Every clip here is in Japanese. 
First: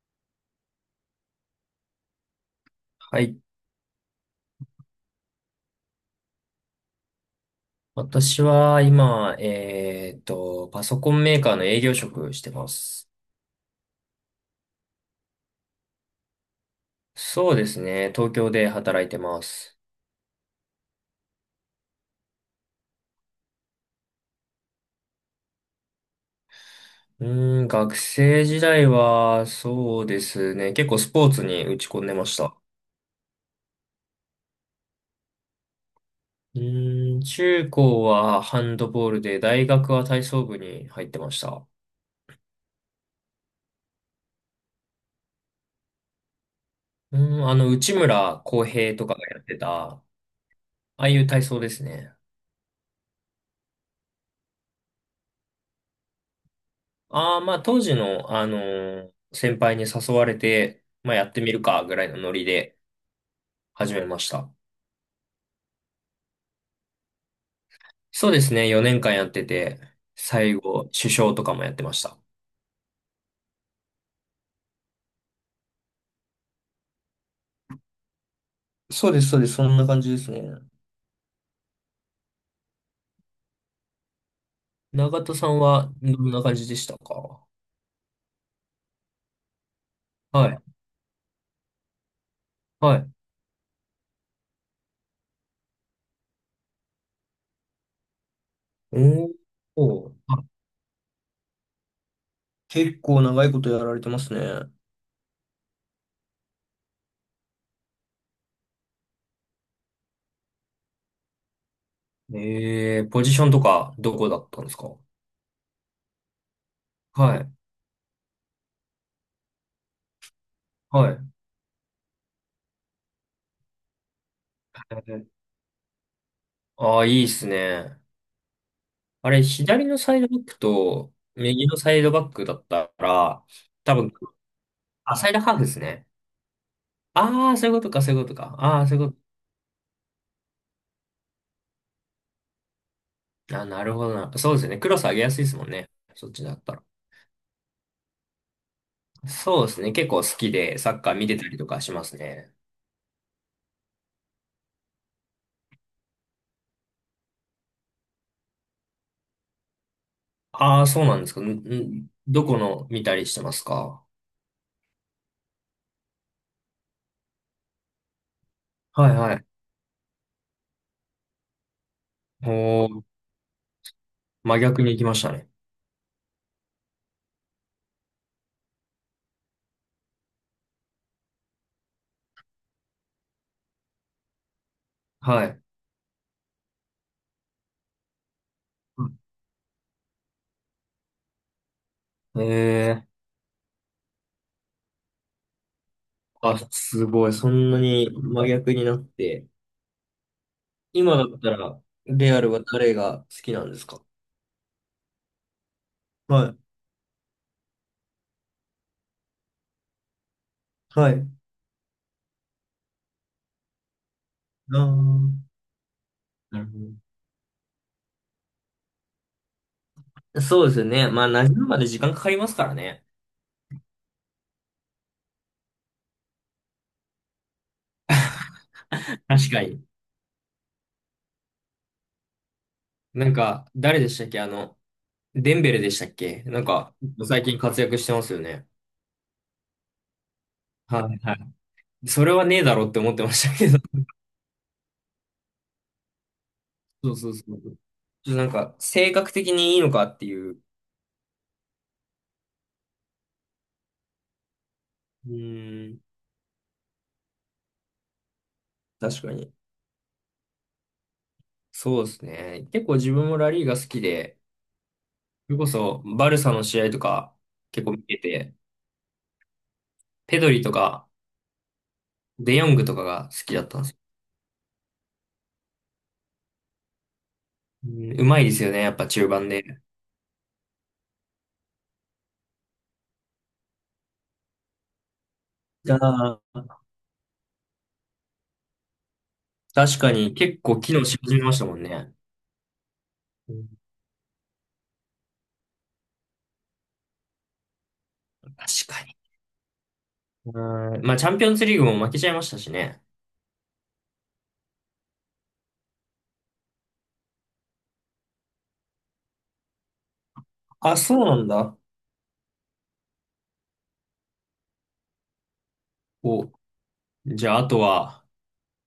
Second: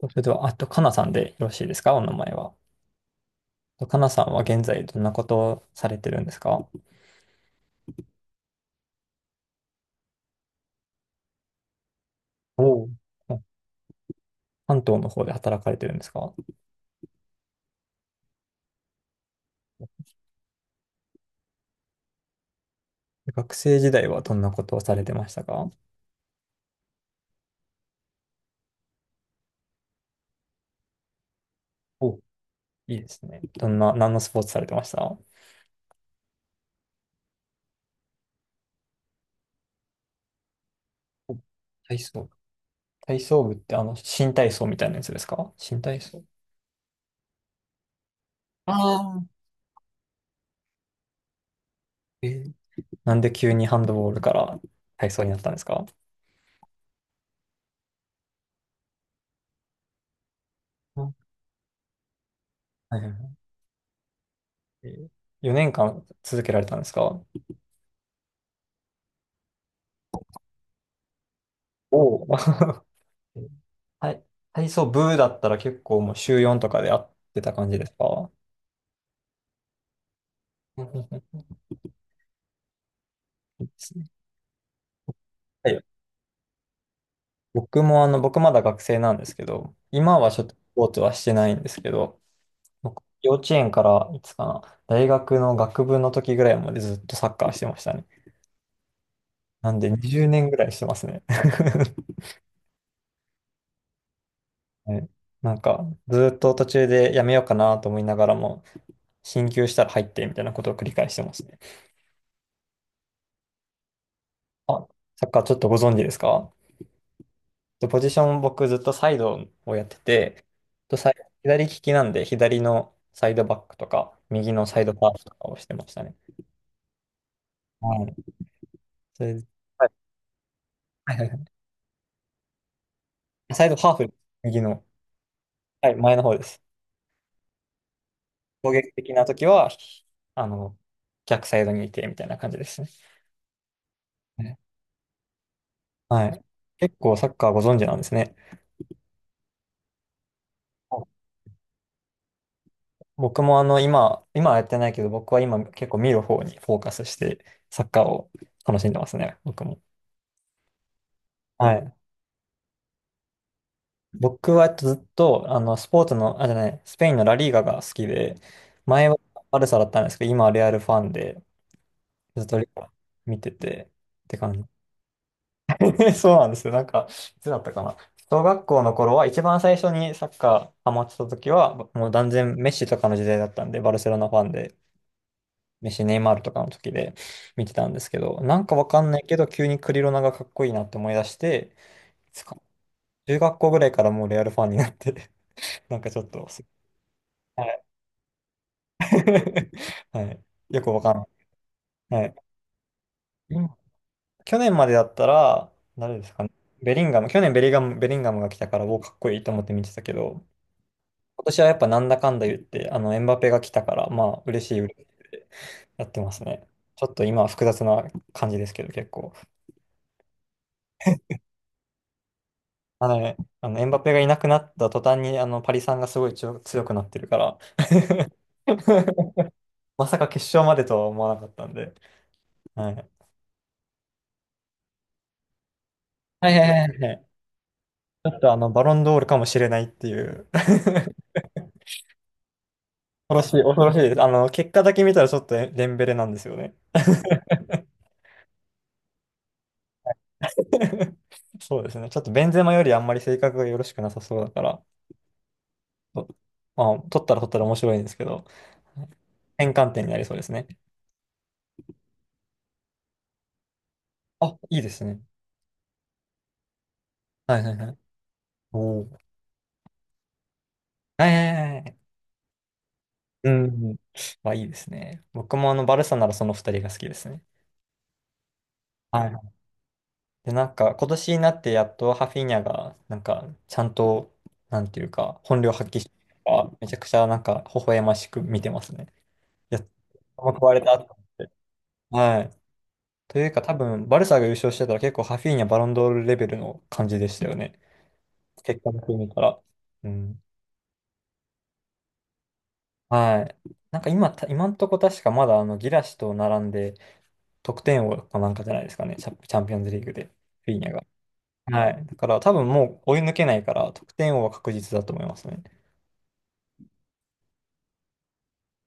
それでは、あと、かなさんでよろしいですか？お名前は。はい。かなさんは現在どんなことをされてるんですか？私は今、パソコンメーカーの営業職しておまおう。す。関東の方で働かれてるんですか？そうですね。東京で働いてます。学生時代はどんなことをされてましたか？う学生時代は、そうですね。結構スポーツに打ち込んでお、いました。いですね。どんな、何のスポーツされてました？中高はハンドボールで、大学は体操部に入ってまお、した。体操。体操部って新体操みたいなやつですか？新体操。うー内村航あ平とかがあ。やってた、ああいう体操ですね。えー、なんで急にハンドボールから体操になったんですか？ああ、まあ当時の、先輩に誘われて、まあやあ、ってみるかぐらいのノリではいはい始めました。はい。4年間続けられたんですか？そうですね、4年間やってて、最後、首相とかもやってました。おお はい。体操部だったら結構もう週4とかで会ってた感じですか？そうです、そうです、そんな感じですね。うんうんうん、いいですね。 永田さん ははい。どんな感じでしたか？僕も僕まだ学生なんですけど、今はちょっはとスい、ポーツはしてないんですけど、は僕い。幼稚園からいつかな、大学の学部の時ぐらいまでずっとサッカーしてましたね。おーなんでおー、20あ、年ぐらいしてますね。結構長いことやられてますね。はい。なんかずっと途中でやめようかなと思いながらも、進級したら入ってみたいなことを繰り返してますね。ええ、ポジションとかどこだったんですあ、か？サッカーちょっとご存知ですか？はい、で、ポジション僕ずっとサイドをやってて、とサはイい。左利きなんで左のサイドバックとか、右のサイドハーフとかをしてましたね。ああー、いいっすはね。い。そあれれ、で、左はいのサイドバックとはいはい、は右のサイドバックだったら、いサイドハ多ー分、フ、右の、あ、サイドハーフですはい、ね。前の方です。ああ、そういうことか、そういうことか。攻ああ、撃そういう的こな時は、あの、逆サイドにいてみたいな感じですね。と。あ、なるほどな。そうね、ですね。クロス上げやすいですもんね。はそっい。ちだったら。結構サッカーご存知なんですね。そうですね。結構好きでサはッカー見い。てたりとかしますね。僕も今はやってないけど、僕は今結構見る方にフォーカスして、サッカーを楽しんでますね、僕も。ああ、そうなんですか。んはい。ん、どこの見たりしてますか？僕はえっとずっと、あの、スポーツの、あ、じゃない、スペインのラリーガが好きで、前ははいはい。バルサだったんですけど、今はレアルファンで、ずっとリーおガー、見てて、って感真じ。逆に行きましたね。そうなんですよ。なんか、いつだったかな。小学校の頃は、一番最初にサッカーハマってた時は、もう断然メッシとかの時代だったんで、バルセロナファンで、はい。メッシ、ネイマールとかの時で見てたんですけど、なんかわかうんん、ないけど、急にクリロナがかっこいいなって思い出して、いつかえ中学校ぐらいからもうレアルファンになって、なんかちょっと、ー、あ、すごい。そはんない。 に真逆になって。はい。よくわかん今だったら、ない。はレアルい。は誰が好きなん今、ですか？去年までだったら、誰ですかはね。い。ベリンガム。去年ベリガム、ベリンガムが来たから、おー、かっこいいと思って見てたけど、はい。今年はやっぱなんだかんだ言って、あの、エムバペが来たから、まあ、嬉しあい、嬉しいっー、てやってますなるね。ほちょっと今は複雑な感じですけど、結構。ど。そうですよね。まあ、馴染むまで時間かかりますからね。あのね、あのエムバペがいなくなった途端に、あの、パリさんがすごい強くなってるから、確かに。まさか決勝までとは思わなかったんで、はい。なんか、誰でしたっけ、あの、デンベレでしたっけ、はいなんはいはか、いはい。最近活躍してまちすょっよとあね。の、バロンドールかもしれないっていう、はいはい。それはねえだろうって思ってま恐ろししたい、けど。恐ろしいです。あの、結果だけ見たらちょっとデンベレなんですよね。そうそうそう。ちょっとなんか、性格的にいいのかっていう。そうですね。ちょっとベンゼマよりあんまり性格がよろしくなさそうだから、うーん、と、まあ、取ったら面白いんですけど、確かに。転換点になりそうですね。そうですね。結構自分もラリーが好きで、あ、いいですね。それこそ、バルサの試合とかはいはい結は構い。見てて、おー。ペドリとかはいはいはいはい。デヨングとかが好うきだったんですん。よ。まあいいですね。僕もあの、バルサならその二人が好きですね。うん、うまいですよね、やっぱは中い。盤で。で、なんか、今年になってやっとハフィーニャが、なんか、ちゃんと、なんていうか、本領発あ揮してるから、めー、ちゃくちゃなんか、微笑ましく見てますね。いや、確かに結壊構れ機た能と思っし始めて。ましたもんね。はい。といううか、ん、多分、バルサが優勝してたら結構ハフィーニャ、バロンドールレベルの感じでしたよね。結確果だかけに。見たら。うん。うん、まあ、チャンピオンズリーグも負けちゃいましたしね。はい。なんか今、た今んとこ確かまだあのギラシと並んで得点王かなんかじゃないですかね。チャ、チャンピオンズリーグで、フィーニャあ、が。そうなんだ。はい。だから多分もう追い抜けないから、得点王は確実だと思いますね。お、じゃあ、あとは、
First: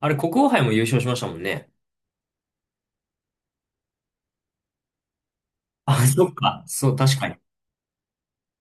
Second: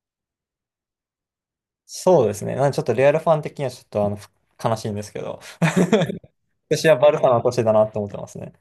あれ、国王杯も優勝しましたもんね。そうですね。なんでちょっとレアルファン的にはちょっとあの、悲しいんですけど。あ、今そっか。年そはう、バル確サかに。の年だなと思ってますね。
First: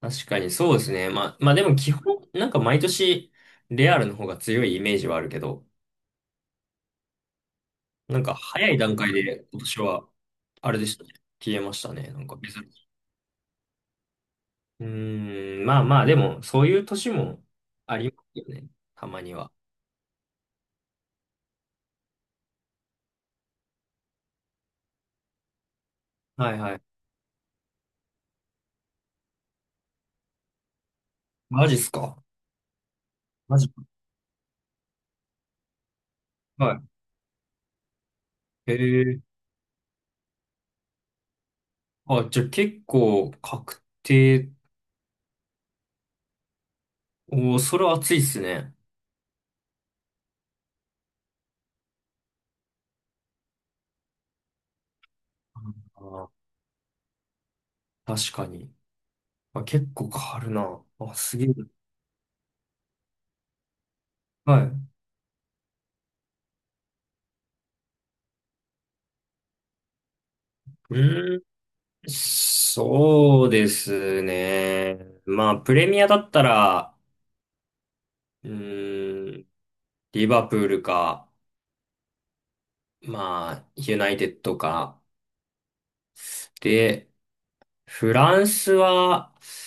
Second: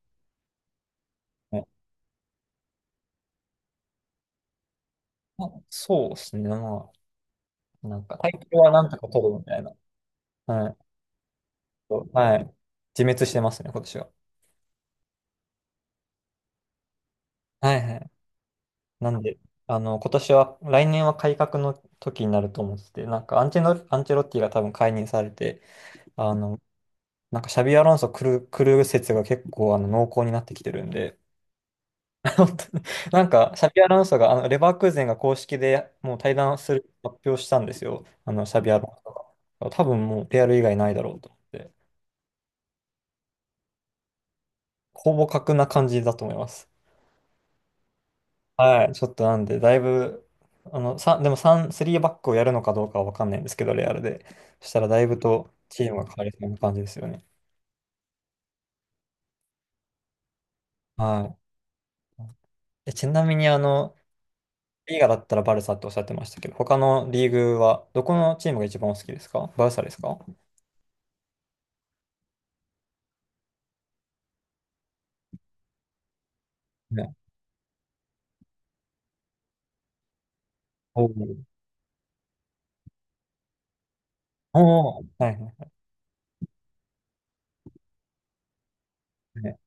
確かに、そうですね。まあ、まあでも基本、なんか毎年、レアルの方が強いイメージはあるけあ、ど、そうですね。まあ、なんか、なん体か調早はいなん段とか階取るみでた今いな。年は、はあい。れでしたね。消えましたね。なんはかい。別に。自滅してますね、今年は。まあまあ、でも、そういう年もはいはあい。りますよね。たなまんにで、は。あの、今年は、来年は改革の時になると思ってて、なんかアンチェロ、アンチェロッティが多分解任されて、あはいの、はい。なんかシャビアロンソ来る説が結構あの濃厚になってきてるんで、マジっすか？ 本当に。なんか、マシジ、ャビアロンソが、あの、レバークーゼンが公式でもう対談すはる発表したんですよ。あの、シャビい。へアロンソえ。が。多分もう、レアル以外ないだろうと思って。あ、じゃあ結構確定。ほぼ格な感じだと思います。おー、それは熱いっすね。はい。ちょっとなんで、だいぶ、あの、さ、でも3、スリーバックをやるのかどうかはわかんないんですけど、レアルで。そしたらだいぶとうん、チームが変わありー、そうな感じですよね。確かに。あ、結構変わるな。あ、はすげえ。い。え、ちなみに、あの、はい。リーガだったらバルサっておっしゃってましたけど、他のリーグは、どこのチームが一番お好きですか？バルサですか？うーん、そうですね。まあ、プレミアだったら、ね。うー、リバプールおか、おまあ、ユナイテッドおか。お、はいはいで、フランスは、はい。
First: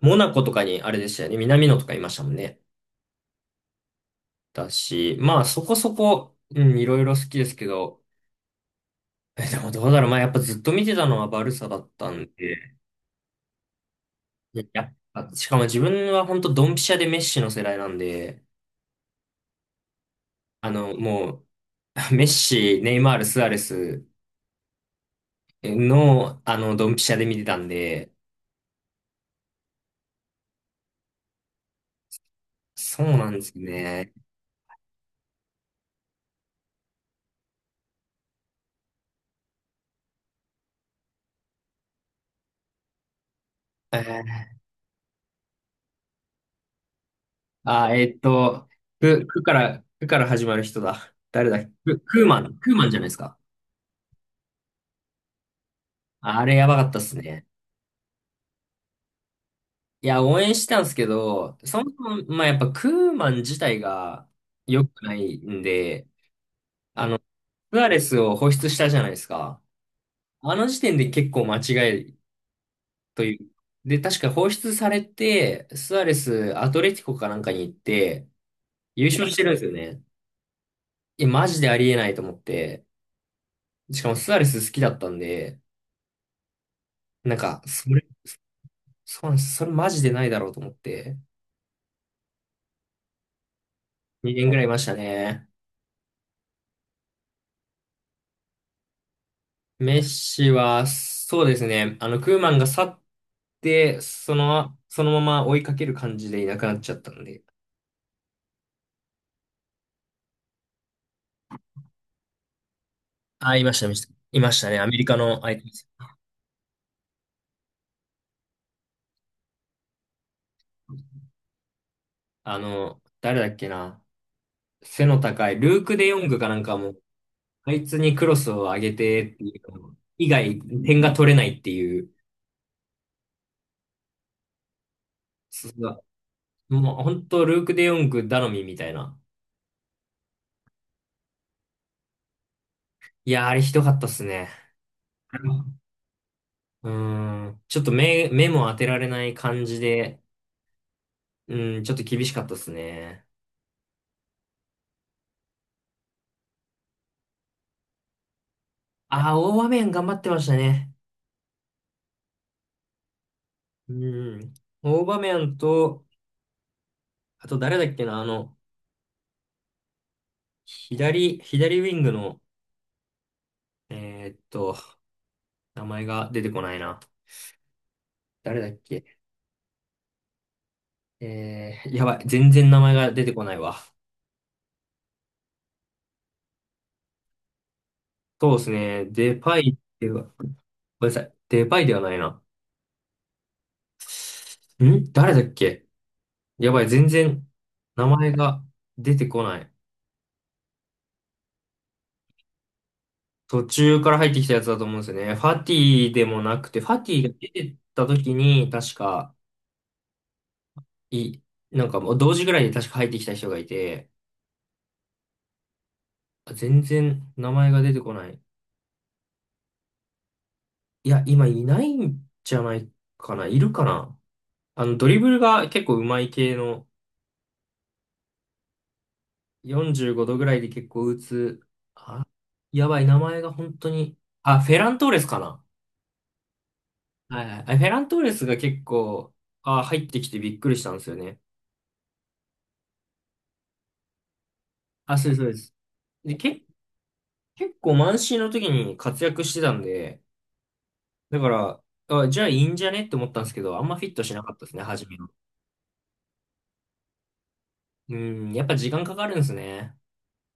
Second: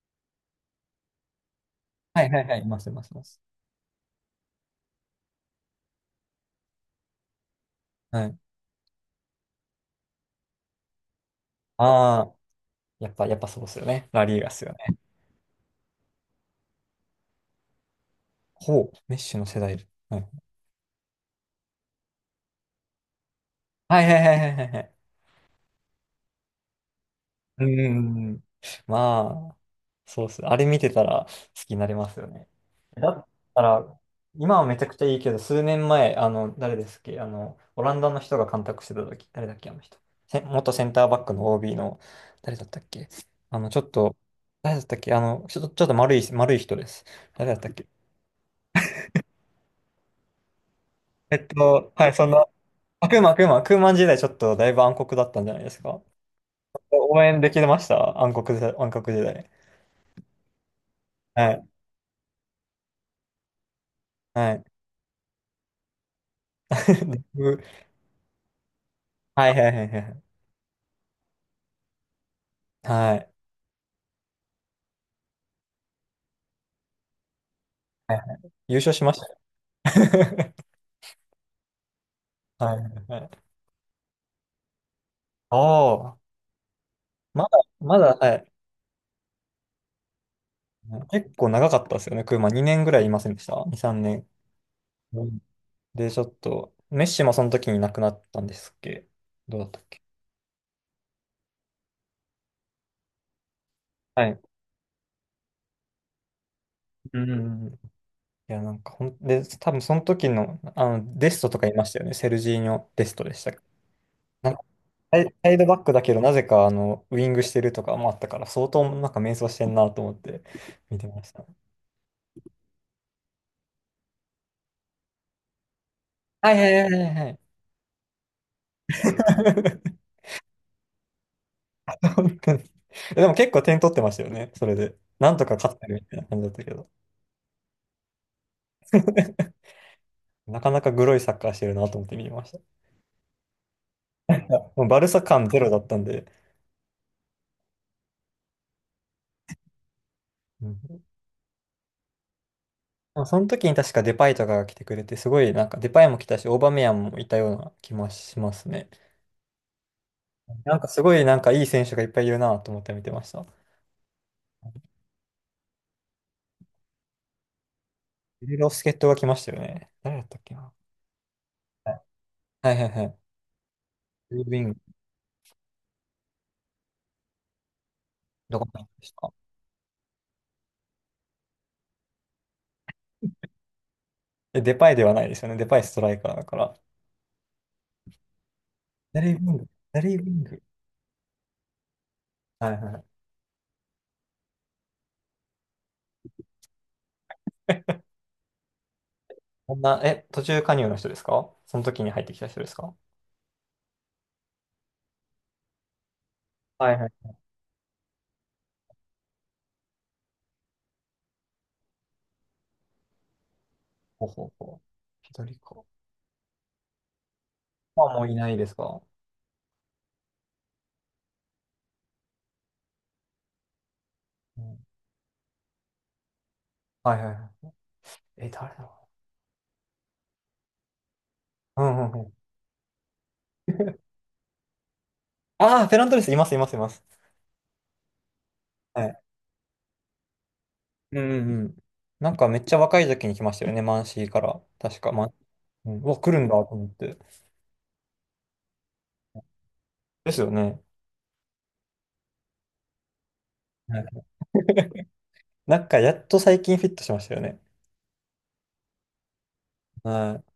モナコとかにあれでしたよね。南野とかいましはたいもんはいはね。い、いますいますいます。だし、まあ、そこそこ、うん、いろいろ好きですけど、はい。え、でもどうだろう。まあ、やっぱずっと見てたのはバルサだったあんあ、で、やっぱそうですよね。ラリーガっいすや、よやね。っぱしかも自分は本当ドンピシャでメッシの世代なんで、ほう、メッシュの世代。あの、もう、メッシ、ネイマール、スアレはいスはいはいはいはいはい。の、あの、ドンピシャで見てたうんで、ん、まあ、そうっす。あれ見てたら好きになれますよね。そうだっなんですたら、ね。今はめちゃくちゃいいけど、数年前、あの、誰ですっけ、あの、オランダの人が監督してた時、誰だっけ、あの人。せ元センターバックの OB の、誰だったっけ。あの、ちょっえと、ー、誰だったっけ、あの、ちょっと、ちょっと丸い人です。誰だったっけ。あ、く、くから、くから始まる人だ。えっ誰だっけ、と、く、はい、クそーんマな、ン、クーマンじゃないあ、ですか。クーマン時代ちょっとだいぶ暗黒だったんじゃないですか。あれやばかったっす応援ね。できてました暗黒時代、暗黒時代。いや、応援してたんですけはど、い。そもそも、まあ、やっぱクーマン自体がはい。良くないんで、あの、スアレスを放出したじゃないですはいか。はいはいはい。あの時点で結構間違いはとい。いう。で、確か放出されて、スアレス、アトレティコかなんかに行っはいはて、い。優勝し優ました。勝してるんですよね。いや、マジでありえないと思っはいはて。いはい。しかもスアレス好きだったんで、ああ、なんまだ、か、そまれ、だ、はい。そうなんです。それマジでないだろうと思って、結構長かったですよね。クーマ2年ぐらいいませんでした？ 2、3年。2年ぐらいいましたうん。ね。で、ちょっと、メッシもその時に亡くなったんですっけ？どうだったっメけ？ッシは、そうですね。あの、クーマンが去って、はそい。の、そのまま追いかける感じでいなくなっちゃったうんんうで。んうん。いや、なんかほん、で、多分その時の、あの、デストとかいましたよね。セルジーニョ・デストでしたっあ、け？いました、いました。いなまんしかたね。アメリカサイのサイ相手ドでバッす。クだけど、なぜか、あの、ウイングしてるとかもあったから、相当なんか迷走してんなと思って見てました。あの、誰だっけな。背の高い、ルーク・デヨングかはないんはいかはいも、はいはい。あいつにクロスを上げてっていうの 以外、点が取れないっていう、本当に。でも結構点取ってましたよね、それで。なんとかそ勝ってるみたいな感じだったけう、ど。もう本当、ルーク・デヨング頼みみたいな。なかなかグロいサッカーしてるなと思って見てました。いいや、あれひどかったっすや、ね。もうバルサ感ゼロだったんで。うん。ちょっと目、目も当てられない感じで、うん。うん、ちょっと厳しかったですでもね。その時に確かデパイとかが来てくれて、すごいなんかデパイも来たし、オーバメヤンもいたような気もしますね。ああ、大場面頑張ってましたなんかね。すごいなんかいい選手がいっぱいいるなと思って見てました。うん。大場面と、あと誰だっけな、あいろいの、ろ助っ人が来ましたよね。誰だったっけな。左、左ウはィいングの、はいはいはい。えーっルビング、と、名前が出てこないな。ど誰こだにっ行きまけ、した？えー、やばい。全然名前が出てこないわ。え、デパイではないですよね。デパイストライカーだから。そうですね。ダリー・ウディンパグ。イダでリー・ウは、ィンごグ。めんなさい。デパイではないな。はいはい。ん、誰だっけ、やばい。全然名前が出てこない。こんな、え、途中加入の人ですか？その時に入ってきた人ですか？途中から入ってきたやつだと思うんですよね。ファティでもなくて、フはいァはティがい。出てった時に、確か、い、なんかもう同時ぐらいに確か入ってきた人がいて、ほうほうほう。左か。あ、全然名前が出てまあ、こもなういい。ないですか、いや、今いないんじゃないかな。いるかな。うん、あの、ドリブルが結構上手い系の、はいはいはい。え、誰だろ45度ぐらいで結構打つ。う。うんうんあ、うん。やばい、名前が本当に。あ、フェラントーレスかな。ああ、フェラントレス、います、います、います。はいはい。あ、フェラントーレスが結はい。構、あ、入ってきてびっくりしたんですうよんね。うんうん。なんかめっちゃ若い時に来ましたよね、マンシーから。確か、あ、マそうン、です、そうです。うん、うわ、来で、るんだと思って。結構満身の時に活躍してたんで、ですよね。だから、あ、じゃあいいんじゃねって思ったんですけど、あんまはフい。 ィットしなかったですね、初 めの。なんかやっと最近フィットしましたよね。うん、やっぱ時間かかるんですね。はい